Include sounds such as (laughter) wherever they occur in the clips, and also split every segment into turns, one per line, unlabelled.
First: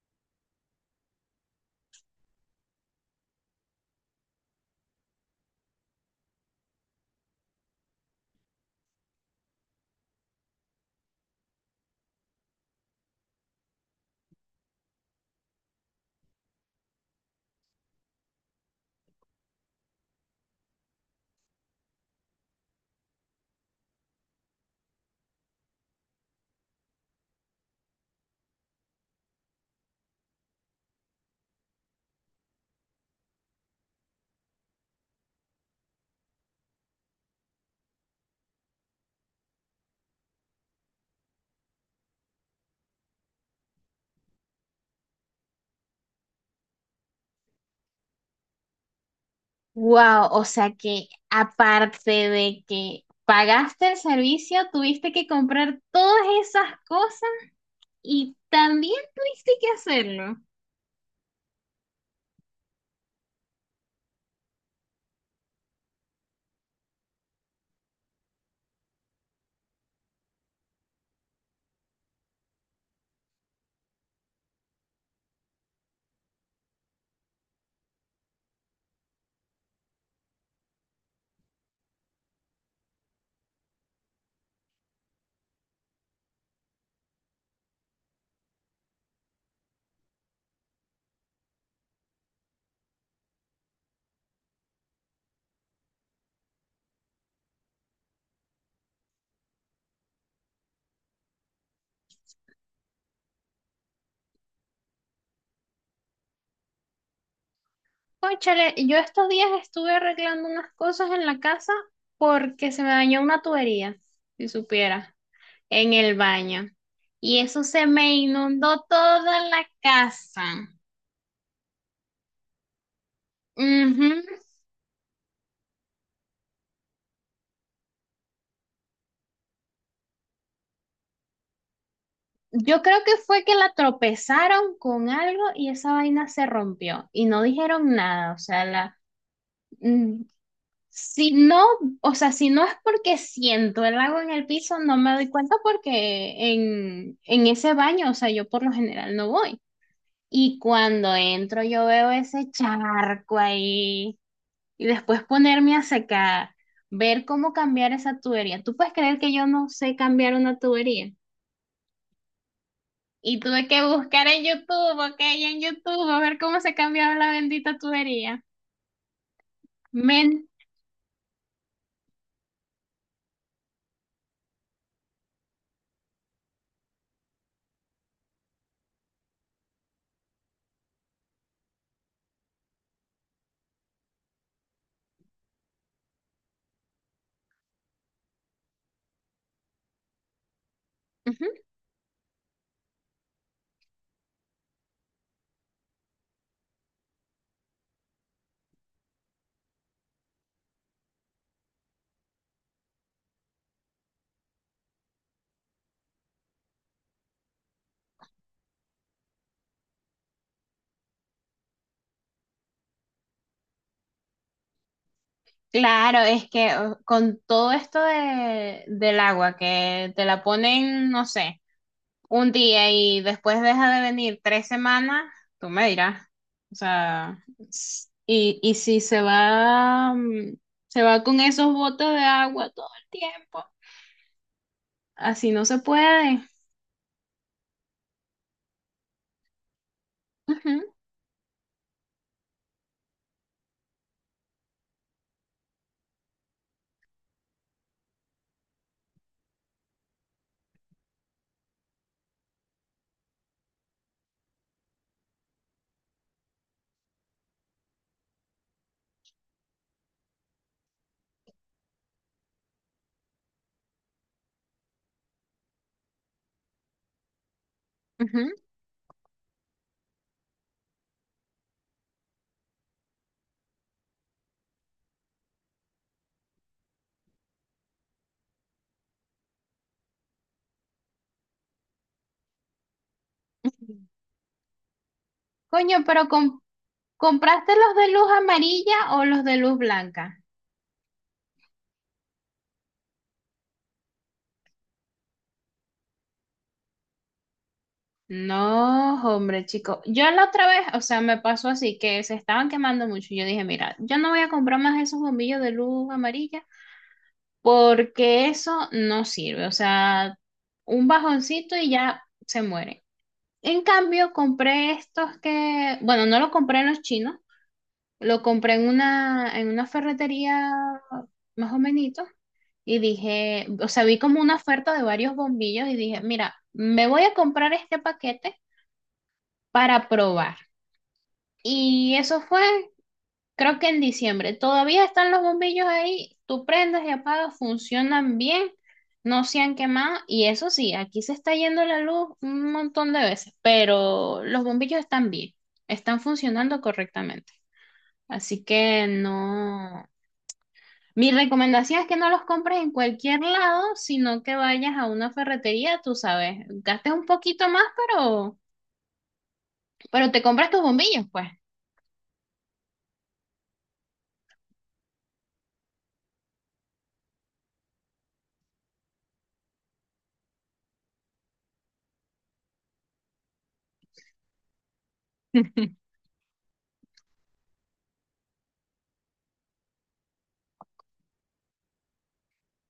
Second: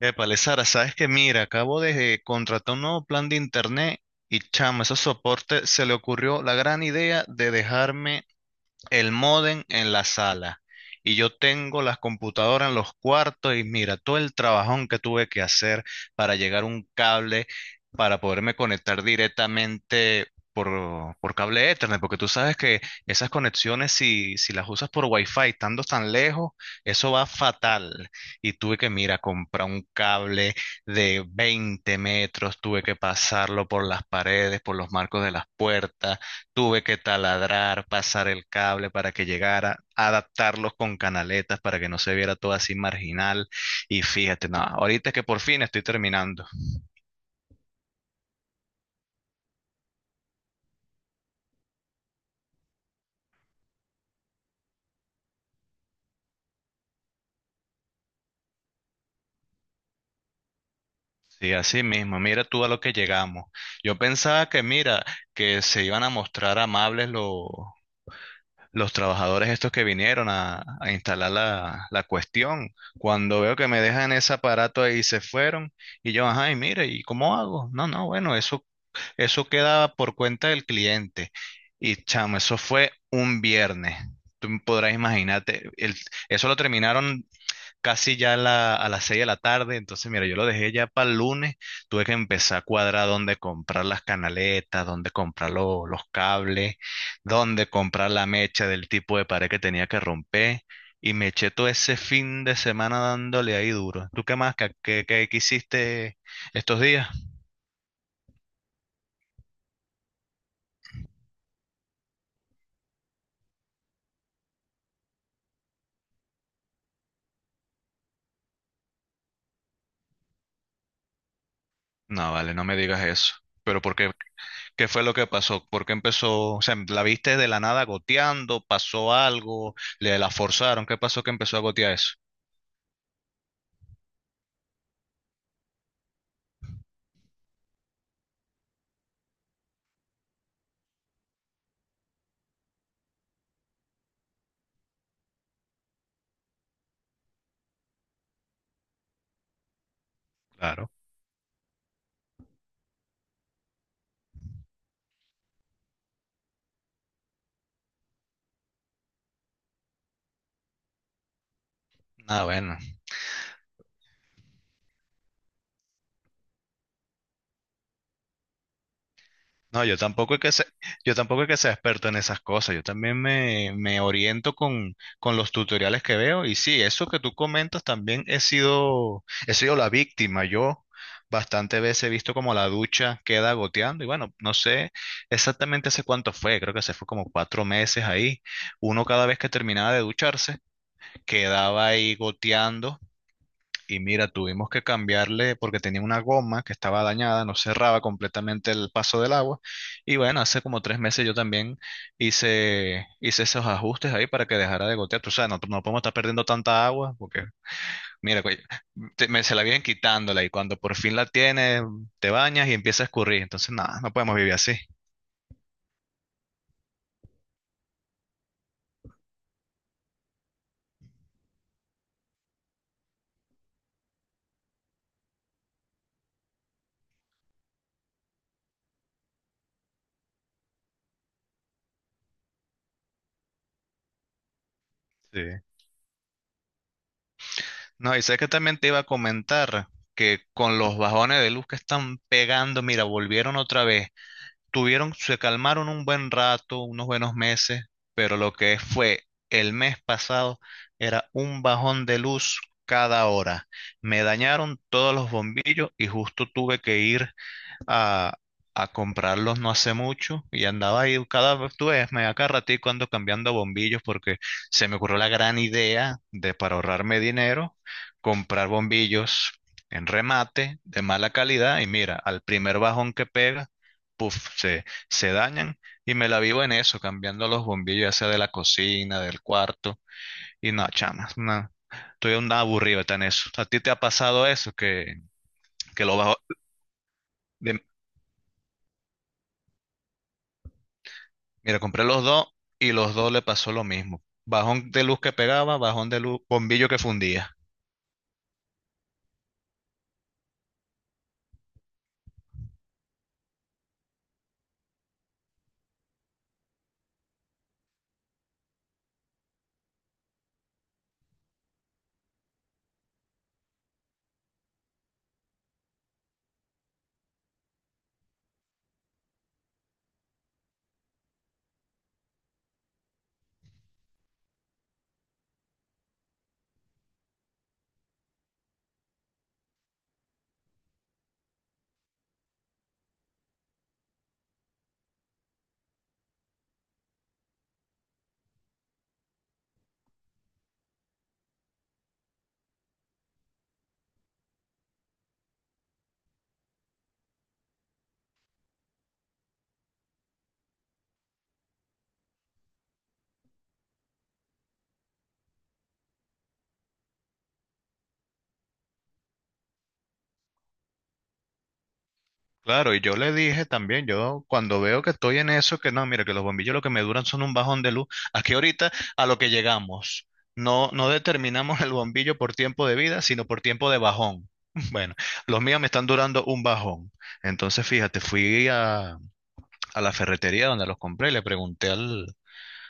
Épale, Sara, sabes que mira, acabo de contratar un nuevo plan de internet y chamo, ese soporte se le ocurrió la gran idea de dejarme el módem en la sala y yo tengo las computadoras en los cuartos y mira todo el trabajón que tuve que hacer para llegar a un cable para poderme conectar directamente por cable Ethernet, porque tú sabes que esas conexiones si las usas por Wi-Fi estando tan lejos, eso va fatal. Y tuve que, mira, comprar un cable de 20 metros, tuve que pasarlo por las paredes, por los marcos de las puertas. Tuve que taladrar, pasar el cable para que llegara, adaptarlos con canaletas para que no se viera todo así marginal. Y fíjate, no, ahorita es que por fin estoy terminando.
Wow, o sea que aparte de que pagaste el servicio, tuviste que comprar todas esas cosas y también tuviste que hacerlo.
Sí, así mismo, mira tú a lo que llegamos. Yo pensaba que, mira, que se iban a mostrar amables los trabajadores estos que vinieron a instalar la cuestión. Cuando veo que me dejan ese aparato ahí y se fueron, y yo, ajá, y mire, ¿y cómo hago? No, no, bueno, eso queda por cuenta del cliente. Y chamo, eso fue un viernes. Tú podrás imaginarte, eso lo terminaron casi ya a las 6 de la tarde, entonces mira, yo lo dejé ya para el lunes, tuve que empezar a cuadrar dónde comprar las canaletas, dónde comprar los cables, dónde comprar la mecha del tipo de pared que tenía que romper, y me eché todo ese fin de semana dándole ahí duro. ¿Tú qué más? ¿ Qué hiciste estos días?
Cónchale, yo estos días estuve arreglando unas cosas en la casa porque se me dañó una tubería, si supiera, en el baño. Y eso se me inundó toda la casa.
No, vale, no me digas eso. Pero ¿por qué?
Ujú.
¿Qué fue lo que pasó? ¿Por qué empezó? O sea, ¿la viste de la nada goteando? ¿Pasó algo? ¿Le la forzaron? ¿Qué pasó que empezó a gotear eso?
Yo creo que fue que la tropezaron con algo y esa vaina se rompió y no dijeron nada, o sea, la mm, si no, o sea, si no es porque siento el agua en el piso, no me doy cuenta porque en ese baño, o sea, yo por lo general no voy. Y
Claro.
cuando entro yo veo ese charco ahí y después ponerme a secar, ver cómo cambiar esa tubería. ¿Tú puedes creer que yo no sé cambiar una tubería?
Ah, bueno.
Y tuve que buscar en YouTube, ok, en YouTube, a ver cómo se cambiaba la bendita tubería.
No, yo tampoco es
Men.
que sea, yo tampoco es que sea experto en esas cosas. Yo también me oriento con los tutoriales que veo. Y sí, eso que tú comentas también he sido la víctima. Yo bastantes veces he visto como la ducha queda goteando. Y bueno, no sé exactamente hace cuánto fue. Creo que se fue como cuatro meses ahí. Uno cada vez que terminaba de ducharse,
Ujú.
quedaba ahí goteando. Y mira, tuvimos que cambiarle porque tenía una goma que estaba dañada, no cerraba completamente el paso del agua. Y bueno, hace como tres meses yo también hice esos ajustes ahí para que dejara de gotear. Tú sabes, no, no podemos estar perdiendo tanta agua porque, mira, coño, se la vienen quitándola y cuando por fin la tienes, te bañas y empieza a escurrir. Entonces, nada, no podemos vivir así.
Claro, es que con todo esto de, del agua, que te la ponen, no sé, un día y después deja de venir tres semanas, tú me dirás. O sea, y si se va, se va con esos botes de agua todo el tiempo,
Sí.
así no se puede.
No, y sé que también te iba a comentar que con
Ujú,
los bajones de luz que están pegando, mira, volvieron otra vez, tuvieron, se calmaron un buen rato, unos buenos meses, pero lo que fue el mes pasado era un bajón de luz cada hora. Me dañaron todos los bombillos y justo tuve que ir a, a comprarlos no hace mucho y andaba ahí cada vez, tú ves, me da cada ratico ando cambiando bombillos porque se me ocurrió la gran idea de para ahorrarme dinero,
ujú.
comprar bombillos en remate de mala calidad y mira, al primer bajón que pega, puff, se dañan y me la vivo en eso, cambiando los bombillos, ya sea de la cocina, del cuarto y no, chamas, no. Estoy un aburrido está en eso. ¿A ti te ha pasado eso
Coño,
que lo
pero
bajo?
con ¿compraste
de-
los de luz amarilla o los de luz blanca?
Mira, compré los dos y los dos le pasó lo mismo. Bajón de luz que pegaba, bajón de luz, bombillo que fundía.
No, hombre, chico. Yo la otra vez, o sea, me pasó así que se estaban quemando mucho. Yo dije, mira, yo no voy a comprar más esos bombillos de luz amarilla porque eso no sirve. O sea, un bajoncito y ya se muere. En cambio, compré estos que, bueno, no lo compré en los chinos, lo compré en una ferretería más o menos y dije, o sea, vi como una oferta de varios bombillos y dije, mira, me voy a comprar este paquete para probar. Y eso fue, creo que en diciembre. Todavía están los bombillos ahí, tú prendes y apagas, funcionan bien, no se han quemado. Y eso sí, aquí se está yendo la luz un montón de veces, pero los bombillos están bien, están funcionando correctamente. Así que no. Mi recomendación es que no los compres en cualquier lado, sino que vayas a una ferretería, tú sabes, gastes un poquito más, pero te compras tus bombillos, pues.
Claro, y yo le dije también, yo cuando veo que estoy en eso, que no, mira, que los bombillos lo que me duran son un bajón de luz. Aquí ahorita a lo que llegamos, no, no determinamos el bombillo por tiempo de vida, sino por tiempo de bajón. (laughs) Bueno, los míos me están durando un bajón. Entonces, fíjate, a la ferretería donde los compré, le pregunté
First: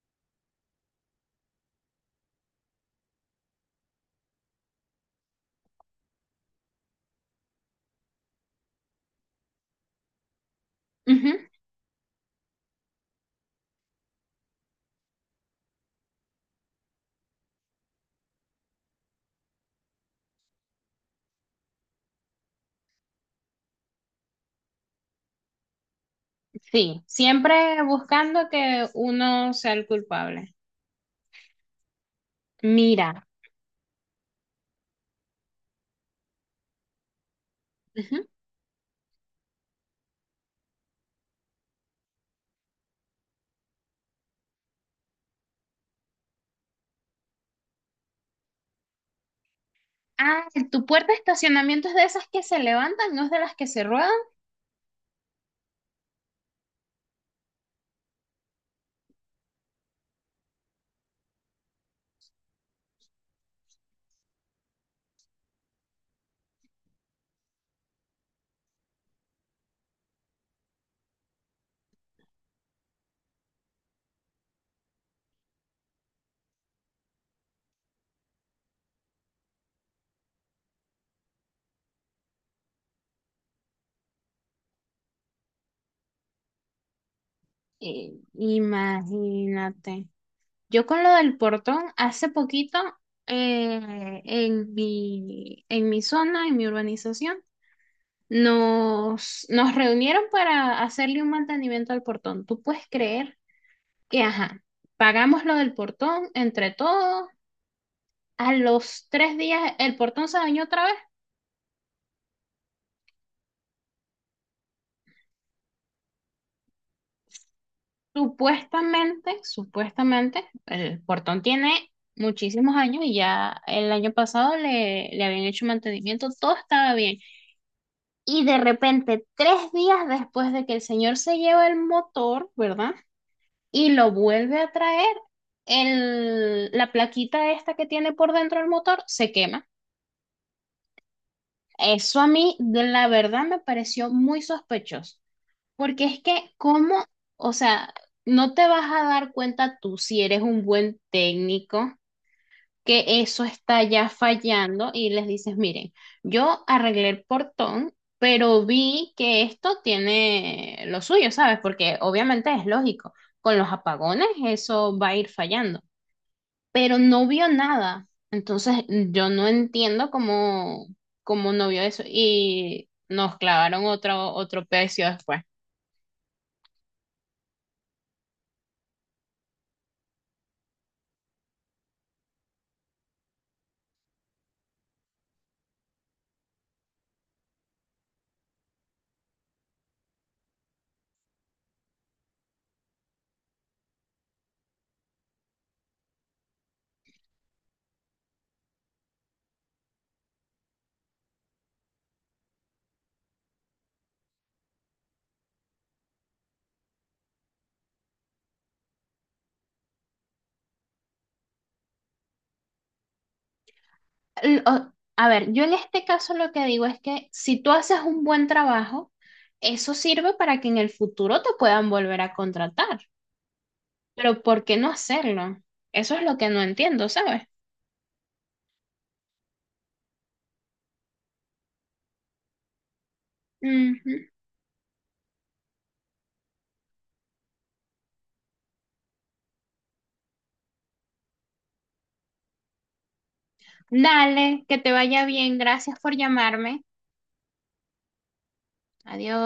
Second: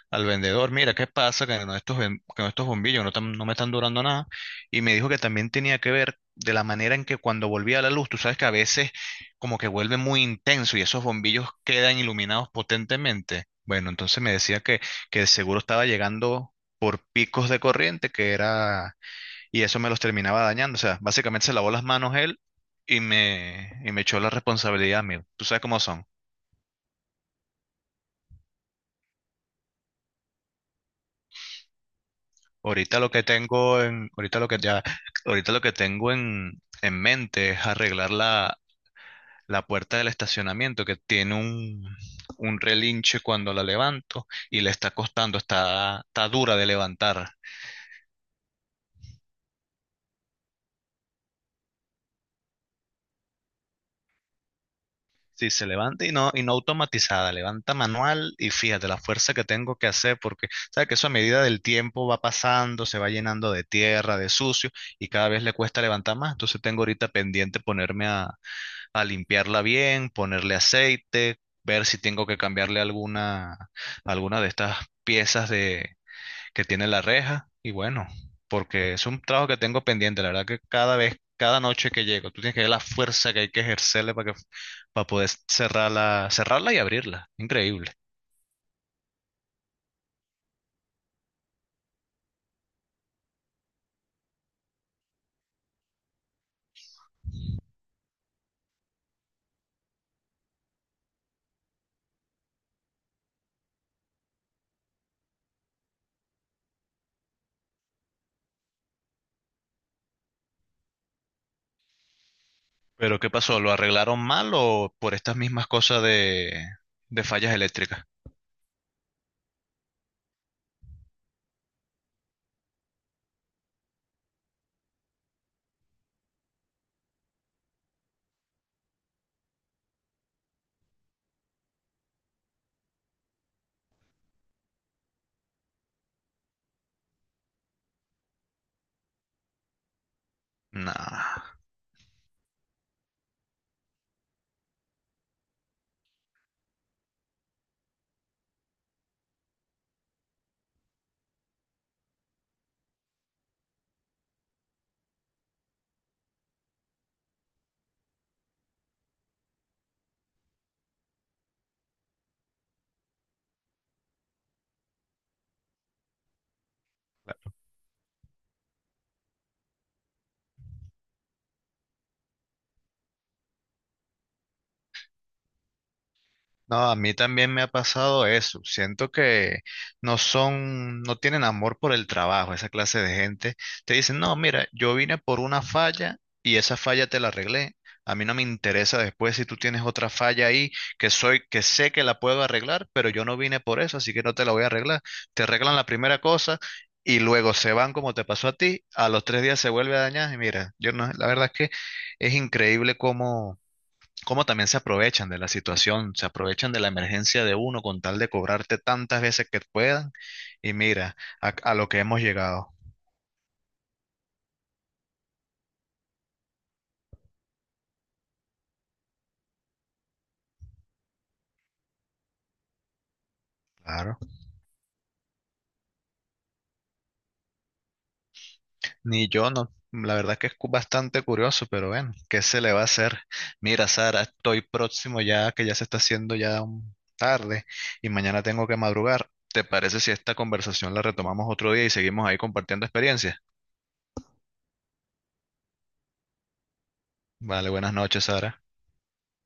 al vendedor, mira, ¿qué pasa que no estos, que no estos bombillos no me están durando nada? Y me dijo que también tenía que ver de la manera en que cuando volvía la luz, tú sabes que a veces como que vuelve muy intenso y esos
Ujú,
bombillos quedan iluminados potentemente. Bueno, entonces que el seguro estaba llegando por picos de corriente, y eso me los terminaba dañando. O sea, básicamente se lavó las manos él y me echó la responsabilidad a mí. Tú sabes cómo son.
sí, siempre buscando que uno sea el culpable.
Ahorita lo que
Mira.
tengo en, ahorita lo que ya, Ahorita lo que tengo en mente es arreglar
Ujú.
la puerta del estacionamiento que tiene un relinche cuando la levanto y le está costando, está, está dura de levantar.
Ah, tu puerta de estacionamiento es de esas que se levantan, no es de las que se ruedan.
Sí, se levanta y no automatizada, levanta manual y fíjate la fuerza que tengo que hacer porque, sabes que eso a medida del tiempo va pasando, se va llenando de tierra, de sucio y cada vez le cuesta levantar más. Entonces tengo ahorita pendiente ponerme a limpiarla bien, ponerle aceite, ver si tengo que cambiarle alguna de estas piezas que tiene la reja. Y bueno, porque es un trabajo que tengo pendiente, la verdad que cada vez, cada noche que llego, tú tienes que ver la fuerza que hay que ejercerle para poder cerrarla, cerrarla y abrirla. Increíble.
Imagínate. Yo con lo del portón, hace poquito, en mi zona, en mi urbanización, nos, nos reunieron para hacerle un mantenimiento al portón. ¿Tú puedes creer que, ajá, pagamos lo del portón entre todos? A los tres días el portón se dañó otra vez.
Pero ¿qué pasó? ¿Lo arreglaron mal o por estas mismas cosas de fallas eléctricas?
Supuestamente, supuestamente, el portón tiene muchísimos años y ya el año pasado le, le habían hecho mantenimiento, todo estaba bien. Y de repente, tres días después de que el señor se lleva el motor, ¿verdad? Y lo vuelve a traer, el, la plaquita esta que tiene por dentro el motor se quema.
Nah.
Eso a mí, de la verdad, me pareció muy sospechoso, porque es que, ¿cómo? O sea, no te vas a dar cuenta tú si eres un buen técnico que eso está ya fallando y les dices, miren, yo arreglé el portón, pero vi que esto tiene lo suyo, ¿sabes? Porque obviamente es lógico, con los apagones eso va a ir fallando, pero no vio nada. Entonces yo no entiendo cómo, cómo no vio eso y nos clavaron otro, otro precio después.
No, a mí también me ha pasado eso. Siento que no son, no tienen amor por el trabajo, esa clase de gente. Te dicen, no, mira, yo vine por una falla y esa falla te la arreglé. A mí no me interesa después si tú tienes otra falla ahí que sé que la puedo arreglar, pero yo no vine por eso, así que no te la voy a arreglar. Te arreglan la primera cosa y luego se van como te pasó a ti. A los 3 días se vuelve a dañar y mira, yo no, la verdad es que es increíble cómo también se aprovechan de la situación, se aprovechan de la emergencia de uno con tal de cobrarte tantas veces que puedan. Y mira, a lo que hemos llegado.
A ver, yo en este caso lo que digo es que si tú haces un buen trabajo, eso sirve para que en el futuro te puedan volver a contratar.
Claro.
Pero ¿por qué no hacerlo? Eso es lo que no entiendo, ¿sabes?
Ni yo no. La verdad que es bastante curioso, pero bueno, ¿qué se le va a hacer? Mira,
Ujú.
Sara, estoy próximo ya, que ya se está haciendo ya tarde y mañana tengo que madrugar. ¿Te parece si esta conversación la retomamos otro día y seguimos ahí compartiendo experiencias?
Dale, que te vaya bien. Gracias por llamarme.
Vale, buenas noches, Sara.
Adiós.